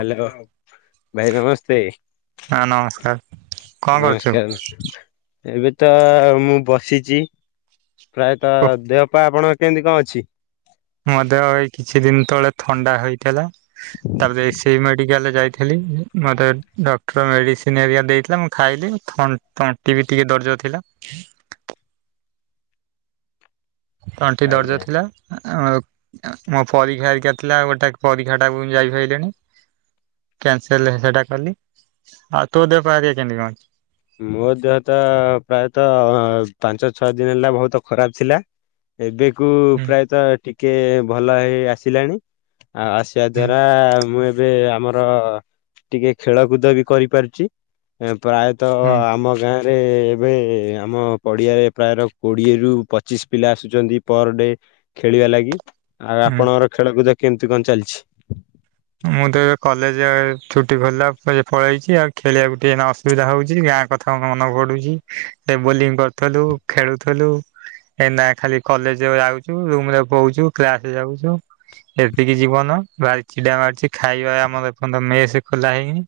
Hello ଭାଇ ନମସ୍ତେ। ହଁ ନମସ୍କାର କଣ କରୁଛୁ ନମସ୍କାର। ଏବେ ତ ମୁଁ ବସିଛି ପ୍ରାୟତଃ କୁହ? ଦେହ ପା ଆପଣ କେମିତି କଣ ଅଛି? ମଧ୍ଯ ଏଇ କିଛି ଦିନ ତଳେ ଥଣ୍ଡା ହେଇଥିଲା ତାପରେ ସେଇ ମେଡିକାଲ ଯାଇଥି ଲି ମୋତେ ଡକ୍ଟର ମେଡ଼ିସିନ ହେରିକା ଦେଇଥିଲା ମୁଁ ଖାଇଲି ଥ ତଣ୍ଟି ବି ଟିକିଏ ଦରଜ ଥିଲା। ତଣ୍ଟି ଦରଜ ଆଜ୍ଞା ଥିଲା। ଆ ମୋ ଆ ମୋ ପରୀକ୍ଷା ହେରିକା ଥିଲା ଆଉ ଗୋଟେ ପରୀକ୍ଷାଟାକୁ ଯାଇପାରିଲିନି। କ୍ୟାନସେଲ ସେଟା କଲି ଆଉ ତୋ ଦେହ ପା ହେରିକା କେମିତି କଣ ଅଛି। ମୋ ଦେହ ତ ପ୍ରାୟତଃ ପାଞ୍ଚ ଛଅ ଦିନ ହେଲା ବହୁତ ଖରାପ ଥିଲା। ଏବେକୁ ହୁଁ ପ୍ରାୟତଃ ଟିକେ ଭଲ ହେଇ ଆସିଲାଣି। ଆଉ ଆସିବା ହୁଁ ଦ୍ଵାରା ମୁଁ ଏ ଏବେ ଆମର ଟିକେ ଖେଳକୁଦ ବି କରିପାରୁଛି ପ୍ରାୟତଃ ତ ହୁଁ ଆମ ଗାଁରେ ଏବେ ଆମ ପଡ଼ିଆରେ ପ୍ରାୟର କୋଡ଼ିଏରୁ ପଚିଶ ପିଲା ଆସୁଛନ୍ତି ପର ଡେ ଖେଳିବା ଲାଗି ଆଉ ହୁଁ। ଆପଣଙ୍କର ଖେଳକୁଦ କେମତି କଣ ଚାଲିଛି? ମୁଁ ତ ଏବେ କଲେଜ ଛୁଟି ଖିଲା ପଳେଇଛି ଆଉ ଖେଳିବାକୁ ଟିକେ ଅ ସୁବିଧା ହଉଛି ଗାଁ କଥା ମନ ପଡୁଛି ବୋଲିଂ କରୁଥିଲୁ ଖେଳୁଥିଲୁ। ଏଇନା ଖାଲି କଲେଜ ଯାଉଛୁ ରୁମରେ ବଉଛୁ କ୍ଲାସ ଯାଉଛୁ। ଏତିକି ଯିବନ ବାରି ଛିଡା ମାରୁଛି ଖାଇବା ଆମର ଏ ପଯ୍ୟନ୍ତ ମେ ସେ ଖୋଲା ହେଇନି।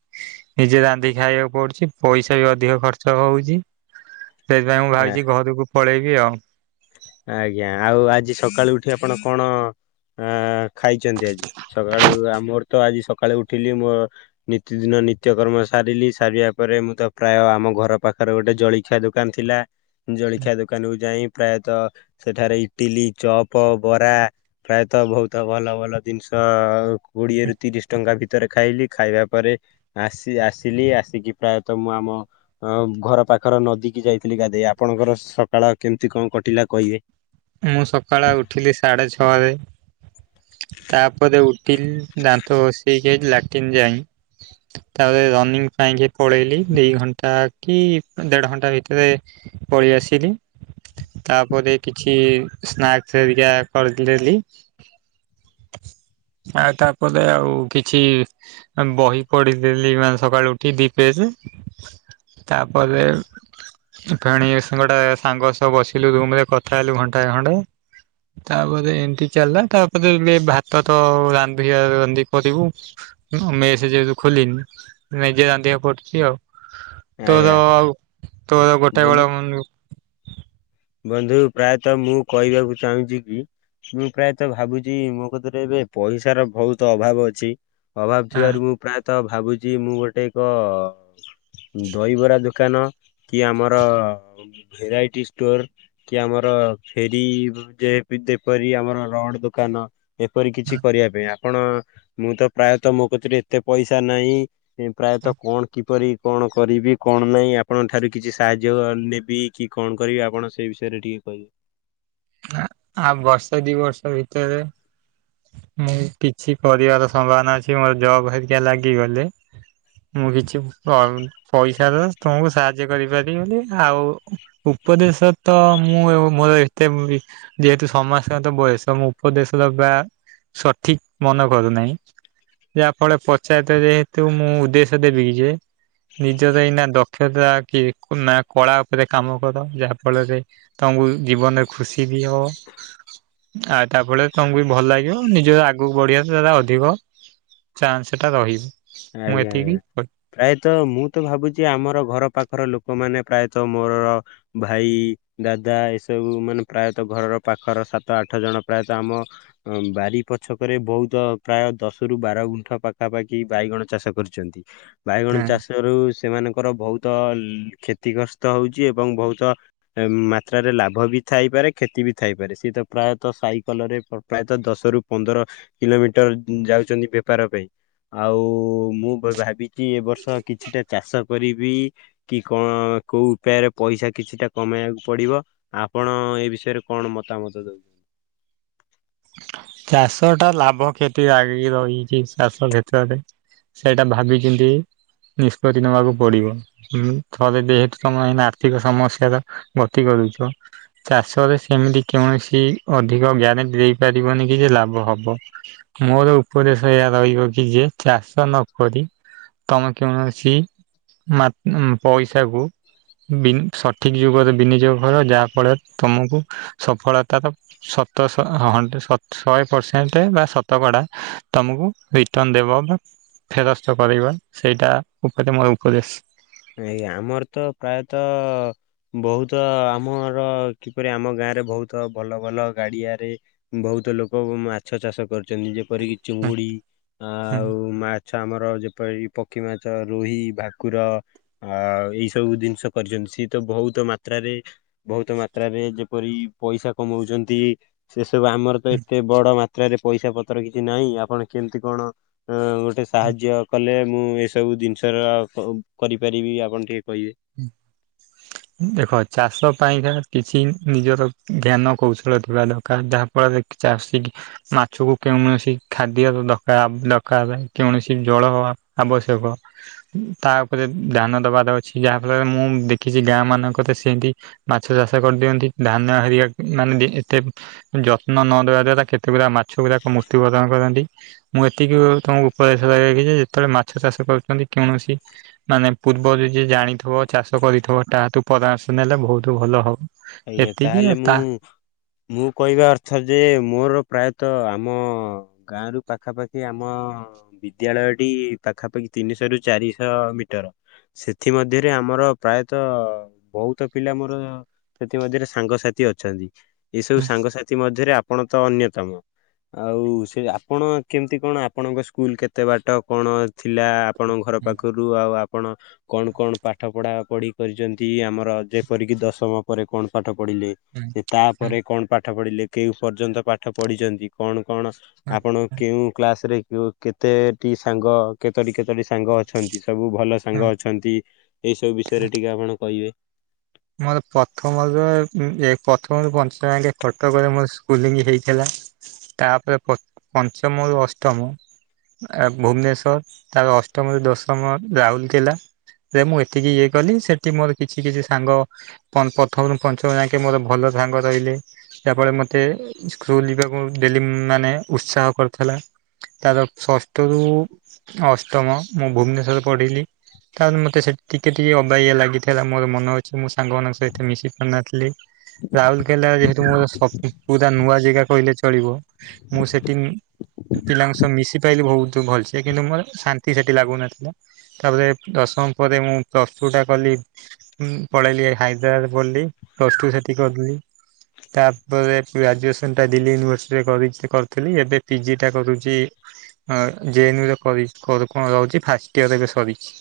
ନିଜେ ରାନ୍ଧିକି ଖାଇବାକୁ ପଡୁଛି ପଇସା ବି ଅଧିକ ଖର୍ଚ୍ଚ ହଉଛି। ସେଇଥିପାଇଁ ମୁଁ ଭାବିଛି ଘରକୁ ପଳେଇବି ଆଉ। ଆଜ୍ଞା ଆଉ ଆଜି ସକାଳୁ ଉଠି ଆପଣ କଣ ହେ ଖାଇଛନ୍ତି ଆଜି ସକାଳୁ ମୋର ତ ଆଜି ସକାଳୁ ଉଠିଲି ମୋର ନିତି ଦିନ ନିତ୍ୟକର୍ମ ସାରିଲି ସାରିବା ପରେ ମୁଁ ତ ପ୍ରାୟ ଆମ ଘର ପାଖରେ ଗୋଟେ ଜଳିକି ଖିଆ ଦୋକାନ ଥିଲା ଜଳଖିଆ ଦୋକାନକୁୁ ଯାଇ ପ୍ରାୟତଃ ସେଠାରେ ଇଟିଲି, ଚପ, ବରା ପ୍ରାୟତଃ ବହୁତ ଭଲ ଭଲ ଜିନିଷ କୋଡିଏରୁ ତିରିଶ ଟଙ୍କା ଭିତରେ ଖାଇଲି। ଖାଇବା ପରେ ଆସି ଆସିଲି ଆସିକି ପ୍ରାୟତଃ ମୁଁ ଆମ ଅ ଘର ପାଖରେ ନଦୀ କିି ଯାଇଥିଲି ଗାଧେଇ ଆପଣଙ୍କର ସକାଳ କେମିତି କଣ କଟିଲା କହିବେ। ମୁଁ ସକାଳେ ଉଠିଲି ସାଢେ ଛଅରେ ତାପରେ ଉଠିଲି ଦାନ୍ତ ଘଷେଇକି ଲାଟିନ୍ ଯାଇ ତାପରେ ରନିଂ ପାଇଁ କି ପଳେଇଲି ଦି ଘଣ୍ଟା କି ଦେଢ ଘଣ୍ଟା ଭିତରେ ପଳେଇଆସିଲି। ତାପରେ କିଛି ସ୍ନାକ୍ସ ହେରିକା କରିଦଲି। ଆଉ ତାପରେ ଆଉ କିଛି ବହି ପଢିଦେଲି ମାନେ ସକାଳୁ ଉଠି କି ଦି ପେଜ୍ - ତାପରେ ଫେଣି ଗୋଟେ ସାଙ୍ଗ ସହ ବସିଲୁ ରୁମରେ କଥା ହେଲୁ ଘଣ୍ଟାଏ ଖଣ୍ଡେ ତାପରେ ଏମିତି ଚାଲିଲା ତାପରେ ଭାତ ତ ରାନ୍ଧ ରାନ୍ଧି କରିବୁ। ମେସେ ଯେହେତୁ ଖୋଲିନି ନିଜେ ରାନ୍ଧିବାକୁ ପଡୁଛି ଆଉ। ଆଜ୍ଞା ତୋଦ ତୋଦ ଗୋଟେ ବନ୍ଧୁ ମୁ [inaudible] ବନ୍ଧୁ ପ୍ରାୟତଃ ମୁଁ କହିବାକୁ ଚାହୁଁଛି କି ମୁଁ ପ୍ରାୟତଃ ଭାବୁଛି ମୋ କତିରେ ଏବେ ପଇସାର ବହୁତ ଅଭାବ ଅଛି। ଅଭାବ ଥିବାରୁ ହଁ ମୁଁ ପ୍ରାୟତଃ ଭାବୁଛି ମୁଁ ଗୋଟେ ଏକ ଦହିବରା ଦୋକାନ କି ଆମର ଭେରାଇଟି ଷ୍ଟୋର କି ଆମର ଫେରି ଯେ ଯେପରି ଆମର ରଡ ଦୋକାନ। ଏପରି କିଛି କରିବା ପାଇଁ ଆପଣ ମୁଁ ତ ପ୍ରାୟତଃ ମୋ କତିରେ ଏତେ ପଇସା ନାହିଁ। ସେ ପ୍ରାୟତଃ କଣ? କିପରି କଣ କରିବି କଣ ନାହିଁ ଆପଣଙ୍କ ଠାରୁ କିଛି ସାହାଯ୍ୟ ନେବି କି କଣ କରିବି ଆପଣ ସେଇ ବିଷୟରେ ଟିକେ କହିଵେ। ଆଁ ଆଉ ବର୍ଷ ଦି ବର୍ଷ ଭିତରେ ମୁଁ କିଛି କରିବାର ସମ୍ଭାବନା ଅଛି। ମୋର ଜବ ହେରିକା ଲାଗିଗଲେ। ମୁଁ କିଛି ପ ପଇସା ତୁମକୁ ସାହାଯ୍ୟ କରିପାରିବିନି ଆଉ ଉପଦେଶ ତ ମୁଁ ଏବ ମୋର ଯେହେତୁ ସମାଜଙ୍କତ ବୟସ ଉପଦେଶ [unintelligible] ଦେବା ସଠିକ ମନ କରୁନାହିଁ। ଯାହା ଫଳରେ ପଚାୟତ ଯେହେତୁ ମୁଁ ଉଦ୍ଦେଶ୍ୟ ଦେବି କି ଯେ ନିଜର ଏଇନା ଦକ୍ଷତା କି ନା କଳା ଉପରେ କାମ କର ଯାହା ଫଳରେ ତମକୁ ଜୀବନରେ ଖୁସି ବି ହବ। ଆଉ ତା ଫଳରେ ତମକୁ ବି ଭଲ ଲାଗିବ। ନିଜ ଆଗକୁ ବଢିବା ଦ୍ୱାରା ଅଧିକ ଚାନ୍ସ ଟା ରହିବ। ମୁଁ ଆଜ୍ଞା, ଏତିକି ଆଜ୍ଞା। ହଁ ପ୍ରାୟତ ମୁଁ ତ ଭାବୁଛି ଆମର ଘର ପାଖର ଲୋକମାନେ ପ୍ରାୟତ ମୋର ଭାଇ, ଦାଦା ଏସବୁ ମାନେ ପ୍ରାୟତ ଘରର ପାଖର ସାତ ଆଠ ଜଣ ପ୍ରାୟତ ଆମ ଅଁ, ବାରି ପଛକରେ ବହୁତ ପ୍ରାୟ ଦଶ ରୁ ବାର ଗୁଣ୍ଠ ପାଖାପାଖି ବାଇଗଣ ଚାଷ କରିଛନ୍ତି। ବାଇଗଣ ଚାଷରୁ ସେମାନଙ୍କର ବହୁତ ତ କ୍ଷତିଗ୍ରସ୍ତ ହଉଛି ଏବଂ ବହୁତ ଏ ମାତ୍ରାରେ ଲାଭ ବି ଥାଇପାରେ କ୍ଷତି ବି ଥାଇପାରେ, ସିଏ ତ ପ୍ରାୟତଃ ସାଇକଲରେ ପ୍ରାୟତ ଦଶରୁ ପନ୍ଦର କିଲୋମିଟର ଯାଉଛନ୍ତି ବେପାର ପାଇଁ। ଆଉ ମୁଁ ଭାବିଚି ଏ ବର୍ଷ କିଛିଟା ଚାଷ କରିବି। କି କଣ କୋଉ ଉପାୟରେ ପଇସା କିଛି ଟା କମେଇବାକୁ ପଡିବ। ଆପଣ ଏ ବିଷୟରେ କଣ ମତାମତ ଦଉ ଚାଷ ଟା ଲାଭ କ୍ଷତି ଲାଗିକି ରହିଛି ଚାଷ କ୍ଷେତ୍ରରେ। ସେଇଟା ଭାବିିଚିନ୍ତି ନିଷ୍ପତ୍ତି ନବାକୁ ପଡିବ। ହୁଁ, ଥରେ ଦେଖ ତୋମେ ଏଇନା ଆର୍ଥିକ ସମସ୍ୟାର ଗତି କରୁଛ। ଚାଷରେ ସେମିତି କୌଣସି ଅଧିକ ଗ୍ୟାରେଣ୍ଟି ଦେଇପାରିବନି କି ଯେ ଲାଭ ହବ। ମୋର ଉପଦେଶ ଏଇଆ ରହିବ କି ଯେ ଚାଷ ନକରି ତୋମେ କୌଣସି ମା-ଉଁ, ପଇସା କୁ ବିନ୍ ସଠିକ୍ ଯୁଗରେ ବିନିଯୋଗ କର, ଯାହା ଫଳରେ ତୋମକୁ ସଫଳତା ର ସତଶ ହ-ହ- ହଣ୍ଡ୍ରେ ସ ଶହେ ପରସେଣ୍ଟ ବା ଶତକଡ଼ା ତୋମକୁ ରିଟର୍ଣ୍ଣ ଦେବ ବା ଫେରସ୍ତ କରିବା। ସେଇଟା ଉପରେ ମୋର ଉପଦେଶ। ଏଇ ଆମର ତ ପ୍ରାୟତ ଅ, ବହୁତ ଆମର କିପରି ଆମ ଗାଁ ରେ ବହୁତ ଭଲ ଭଲ ଗାଡିଆରେ ବହୁତ ଲୋକ ମାଛ ଚାଷ କରୁଚନ୍ତି, ଯେପରିକି ଚିଙ୍ଗୁଡି ଆଉ ମା ଛ ଆମର ଯେପରି ପକ୍ଷୀ ମାଛ, ରୋହି, ଭାକୁର ଆଉ ଏଇ ସବୁ ଦିନିଷ କରିଚନ୍ତି। ସିଏ ତ ବହୁତ ମାତ୍ରାରେ ବହୁତ ମାତ୍ରାରେ ଯେପରି ପଇସା କମଉଛନ୍ତି। ସେସବୁ ଆମର ତ ଏତେ ବଡ ମାତ୍ରାରେ ପଇସା ପତ୍ର କିଛି ନାହିଁ। ଆପଣ କେମିତି କଣ ଅ, [unintelligible] ସାହାଯ୍ୟ କଲେ ମୁଁ ଏସବୁ ଦିନିଷର କ-କରିପାରିବି ଆପଣ ଟିକେ କହିବେ। ହୁଁ। ଦେଖ ଚାଷ ପାଇଁକା କିଛି ନିଜର ଜ୍ଞାନ କୌଶଳ ଥିବା ଦରକାର, ଯାହା ଫଳରେ କି ଚାଷି କି ମାଛକୁ କେଉଣସି ଖାଦ୍ୟ ଦକା ଦରକାର କେଉଣସି ଜଳ ଆବଶ୍ୟକ। ତା ଉପରେ ଧ୍ୟାନ ଦବା ର ଅଛି, ଯାହା ଫଳରେ ମୁଁ ଦେଖିଚି ଗାଁ ମାନଙ୍କରେ ସେମତି ମାଛ ଚାଷ କରିଦିଅନ୍ତି, ଧାନ ହେରିକା ଉଁ, ମାନେ ଡେ ଏତେ ଯତ୍ନ ନ ଦେବା ଦ୍ଵାରା କେତେଗୁରା ମାଛଗୁରାକ ମୃତ୍ୟୁବରଣ କରନ୍ତି। ମୁଁ ଏତିକି ତୋମକୁ ଉପଦେଶ ଦେବିକି ଯେ ଯେତେବେଳେ ମାଛ ଚାଷ କରୁଚନ୍ତି କେଉଣସି ମାନେ ପୂର୍ବରୁ ଯିଏ ଜାଣିଥିବ ଚାଷ କରିଥିବ ତା ଠୁ ପରାମର୍ଶ ନେଲେ ବହୁତ ଭଲ ହବ। ଆଜ୍ଞା ଏତିକି ଆଉ ତାହେଲେ ତା ମୁଁ ମୁଁ କଇବା ଅର୍ଥ ଯେ ମୋର ପ୍ରାୟତ ଆମ ଗାଁରୁ ପାଖାପାଖି ଆମ ହଁ ବିଦ୍ୟାଳୟଟି ପାଖାପାଖି ତିନିଶ ରୁ ଚାରିଶ ମିଟର। ସେଥିମଧ୍ୟରେ ଆମର ପ୍ରାୟତ ବୋହୁତ ପିଲା ମୋର ସେଥି ମଧ୍ୟରେ ସାଙ୍ଗସାଥି ଅଛନ୍ତି, ଏଇସବୁ ସାଙ୍ଗସାଥି ମଧ୍ୟରେ ଆପଣ ତ ଅନ୍ୟତମ। ଆଉ ସେ ଆପଣ କେମିତି କଣ ଆପଣଙ୍କ ସ୍କୁଲ୍ କେତେ ବାଟ କଣ ଥିଲା ଆପଣଙ୍କ ଘର ପାଖରୁ? ରୁଅ ଆଉ ଆପଣ କଣ କଣ ପାଠ ପଢାପଢି କରିଚନ୍ତି ଆମର ଯେପରିକି ଦଶମ ପରେ କଣ ପାଠ ପଢିଲେ ଏ ତାପରେ କଣ ପାଠ ପଢିଲେ କେଉଁ ପର୍ଯ୍ୟନ୍ତ ପାଠ ପଢିଚନ୍ତି କଣ କଣ ଆପଣ କେଉଁ କ୍ଲାସରେ କେଉ କେତେଟି ସାଙ୍ଗ କେତୋଟି କେତୋଟି ସାଙ୍ଗ ଅଛନ୍ତି ସବୁ ଭଲ ସାଙ୍ଗ ଅଛନ୍ତି ଏଇ ସବୁ ବିଷୟରେ ଟିକେ ଆପଣ କହିବେ? ମୋର ପ୍ରଥମରେ ଉଁ ଏ ପ୍ରଥମରୁ ପଞ୍ଚମ ଯାଙ୍କେ କଟକରେ ମୋର ସ୍କୁଲିଙ୍ଗି ହେଇଥିଲା। ତାପରେ ପ୍ର ପଞ୍ଚମରୁ ଅଷ୍ଟମ ଆ ଭୁବନେଶ୍ୱର ତାପରେ ଅଷ୍ଟମରୁ ଦଶମ ରାଉଲୁକେଲା ରେ ମୁଁ ଏତିକି ଇଏ କଲି ସେଠି ମୋର କିଛି କିଛି ସାଙ୍ଗ ତନ୍ ପ୍ରଥମରୁ ପଞ୍ଚମ ଯାଙ୍କେ ମୋର ଭଲ ସାଙ୍ଗ ରହିଲେ। ଯାହା ଫଳରେ ମତେ ସ୍କୁଲ୍ ଯିବାକୁ ଡେଲି ଉଁ ମାନେ ଉତ୍ସାହ କରୁଥେଲା। ତାର ଷଷ୍ଠ ରୁ ଅଷ୍ଟମ ମୁଁ ଭୁବନେଶ୍ଵରରେ ପଢିଲି। ତାପରେ ମତେ ସେଠି ଟିକେ ଟିକେ ଅବାଗିଆ ଲାଗିଥେଲା ମୋର ମନ ଅଛି ମୁଁ ସ୍ ସାଙ୍ଗମାନଙ୍କ ସହିତ ମିଶି ପାରୁନଥିଲି। ରାଉଲୁକେଲା ଯେହେତୁ ମୋର ସବ୍ ଉଁ ପୁରା ନୂଆ ଜେଗା କଇଲେ ଚଳିବ ମୁଁ ସେଟିଙ୍ଗି ପିଲାଙ୍କ ସ ମିଶି ପାଇଲି ଭଉତୁ ଭଲ୍ ସେ କିନ୍ତୁ ମୋର ଶାନ୍ତି ସେଟି ଲାଗୁନଥିଲା। ତାପରେ ଦଶମ ପରେ ମୁଁ ପ୍ଲସ୍ ଟୁ ଟା କଲି ଉଁ ପଳେଇଲି ହାଇଦ୍ରାବାଦ୍ ପଲି ପ୍ଲସ ଟୁ ସେଠି କରିଲି। ତାପରେ ଗ୍ରାଜୁଏସନଟା ଦିଲ୍ଲୀ ୟୁନିଭର୍ସିଟିରେ କରିଥ୍ କରିଥିଲି ଏବେ ପିଜିଟା କରୁଚି। ଆ ଜେ ନ୍ୟୁ ରେ କରିଚ୍ ସ୍କୋର କଁ ରଉଚି ଫାଷ୍ଟ ଇୟର ଏବେ ସରିଚି।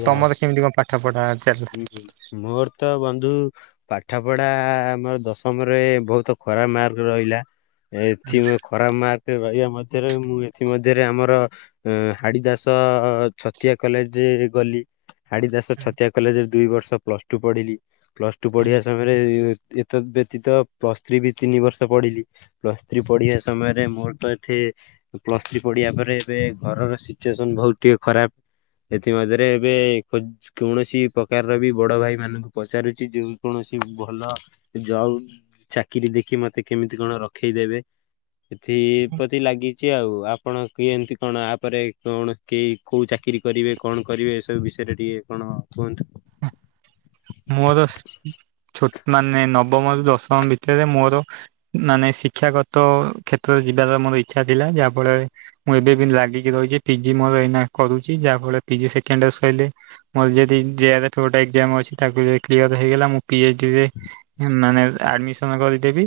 ଆଉ ତମର କେମିତି କଁ ପାଠପଢା ଚାଲିଲା? ଉଁ ମୋର ତ ବନ୍ଧୁ ପାଠପଢା ମୋର ଦଶମରେ ବହୁତ ଖରାପ୍ ମାର୍କ ରଇଲା। ଏଥି ମ ଖରାପ୍ ମାର୍କ ରଇବା ମଧ୍ୟରେ ମୁଁ ଏଥି ମଧ୍ୟରେ ଆମର ଅଁ ହାଡିଦାସ ଛତିଆ କଲେଜେ ଗଲି ହାଡିଦାସ ଛ ଛତିଆ କଲେଜେରେ ଦୁଇ ବର୍ଷ ପ୍ଲସ ଟୁ ପଢିଲି ପ୍ଲସ ଟୁ ପଢିବା ସମୟରେ ଇଏ ତ୍ ଇଏ ଏତଦ୍ ବ୍ୟତୀତ ପ୍ଲସ୍ ଥ୍ରୀ ବି ତିନି ବର୍ଷ ପଢିଲି। ପ୍ଲସ୍ ଥ୍ରୀ ପଢିବା ସମୟରେ ମୋର ତ ଏଠି ପ୍ଲସ ଥ୍ରୀ ପଢିଆ ପରେ ଏବେ ଘରର ସିଚୁଏସନ୍ ବହୁତୁ ଟିକେ ଖରାପ୍। ଏଥିମଧ୍ୟରେ ଏବେ କୁଜ୍ କୌଣସି ପ୍ରକାରର ବି ବଡଭାଇମାନୁଙ୍କୁ ପଚାରୁଚି ଯେ କୌଣସି ଭଲ ଜବ୍ ଚାକିରି ଦେଖି ମତେ କେମିତି କଣ ରଖେଇଦେବେ ଏଥିପ୍ରତି ଲାଗିଚି ଆଉ ଆ ପଣ କିଏନ୍ତିି କଣ ଆପରେ କଣ କେଇ କୋଉ ଚାକିରି କରିବେ କଣ କରିବେ ଏସବୁ ବିଷୟରେ ଟିକେ କଣ କୁହନ୍ତୁ? ମୋର ସ୍ ଛୋଟ୍ ମାନେ ନବମରୁ ଦଶମ ଭିତେରେ ମୋର ଉଁ ମାନେ ଶିକ୍ଷାଗତ କ୍ଷେତ୍ରରେ ଯିବାର ମୋର ଇଚ୍ଛା ଥିଲା ଯାଫଳରେ ମୁଁ ଏବେ ବି ଲାଗିକି ରହିଚି ପିଜି ମୋର ଏଇନା କରୁଚି ଯାଫଳରେ ପିଜି ସେକେଣ୍ଡ ସଇଲେ ମୋର ଯଦି ଜିଆର [unintelligible] ଏକ୍ଜାମ ଅଛି। ତାକୁ ଯାଇକି କ୍ଲିୟର ହେଇଗଲା ମୁଁ ମୁକ୍ତି ହେଇଯିବି ନ ନେହେଲେ ଆଡ଼ମିସନ ସନ କରିଦେବି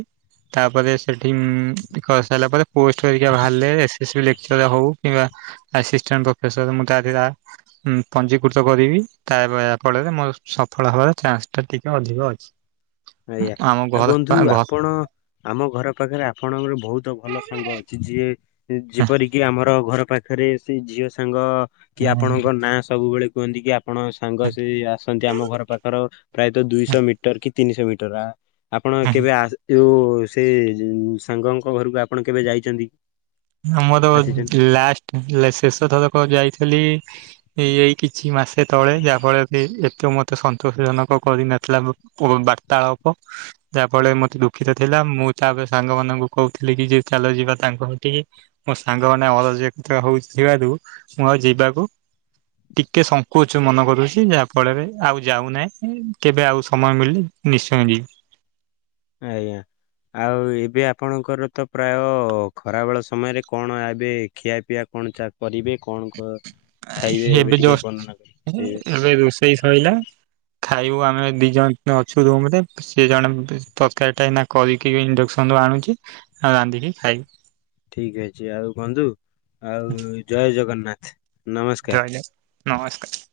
ତାପରେ ସେଠି ଉମ କରିସାରିଲା ପରେ ପୋଷ୍ଟ ହେରିକା ବାହାରିଲେ ସେ ଲେଚକର ହଉ କିମ୍ବା ଆସିଷ୍ଟାଣ୍ଟ ପଫେସର ମୁଁ ତା ଦେହରେ ଆ ଉଁ ପଞ୍ଜୀକୃତ କରିବି ତା ଫଳରେ ମୋ ଫଳ ହେବାର ଚାନ୍ସ ଟା ଟିକେ ଅଧିକ ଅଛି। ଆୟା ଆମ ଆଉ ଘର ବନ୍ଧୁ ଆପଣ ଆମ ଘର ପାଖରେ ଆପଣଙ୍କର ବହୁତ ଭଲ ସାଙ୍ଗ ଅଛି ଯିଏ ଯେପରିକି ଆମର ଘର ପାଖ ରେ ସେ ଝିଅ ସାଙ୍ଗ କି ଆପଣଙ୍କ ନାଁ ସବୁବେଳେ କୁହନ୍ତି କ୍ୟା ଆପଣ ସାଙ୍ଗ ସେ ଆସନ୍ତି ଆମ ଘର ପାଖର ପ୍ରାୟତ ଦୁଇ ଶହ ମିଟର କି ତିନି ଶହ ମିଟର ଆପଣ ଘର କେବେ ଆ ଯଉ ସେ ସାଙ୍ଗଙ୍କ ଘରକୁ ଆପଣ କେବେ ଯାଇଛନ୍ତି? ସମସଦ ଆସିଛନ୍ତି ଲାଷ୍ଟ - ହେଲେ ଶେଷ ଥରକ ଯାଇଥିଲି ଏ ଏଇ କିଛି ମାସ ସେତେବେଳେ ଯାହାଫଳରେ ବି ଏତେ ମୋତେ ସନ୍ତୋଷଜନକ କରିନଥିଲା ବାର୍ତ୍ତାଳାପ ଯାହା ଫଳରେ ମତେ ଦୁଃଖିତ ଥିଲା ମୁଁ ତାପରେ ସାଙ୍ଗ ମାନଙ୍କୁ କହୁଥିଲି କି ଯେ ଚାଲ ଯିବା ତାଙ୍କ କତିକି ମୋ ସାଙ୍ଗମାନେ ଅରଜକିତ ହେଉଥିବାରୁ ମୁଁ ଆଉ ଯିବାକୁ ଟିକେ ସଙ୍କୋଚ ମନେ କରୁଛି ଯାହା ଫଳରେ ଆଉ ଯାଉନାହିଁ କେବେ ଆଉ ସମୟ ମିଳିଲେ ନିଶ୍ଚୟ ଯିବି। ଆଜ୍ଞା। ଆଉ ଏବେ ଆପଣଙ୍କର ତ ପ୍ରାୟ ଖରାବେଳ ସମୟ ରେ କଣ ଏବେ ଖିଆ ପିଆ କଣ ଚା ପରିବେ କଣ କୁହ। ଏବେ ଯଷ୍ଟ ଏବେ ରୋଷେଇ ସଇଲା। ଖାଇବୁ ଆମେ ଦି ଜଣ ଅଛୁ ରୁମରେ। ସିଏ ଜଣେ ତରକାରୀଟା ଏଇନା କରିକି ଇଣ୍ଡେକ୍ସନ ରୁ ଆଣୁଚି ରାନ୍ଧିକି ଖାଇବୁ। ଠିକ ଅଛି ଆଉ ବନ୍ଧୁ ଆଉ ଜୟ ଜଗନ୍ନାଥ। ନମସ୍କାର। ରହିଲି ନମସ୍କାର।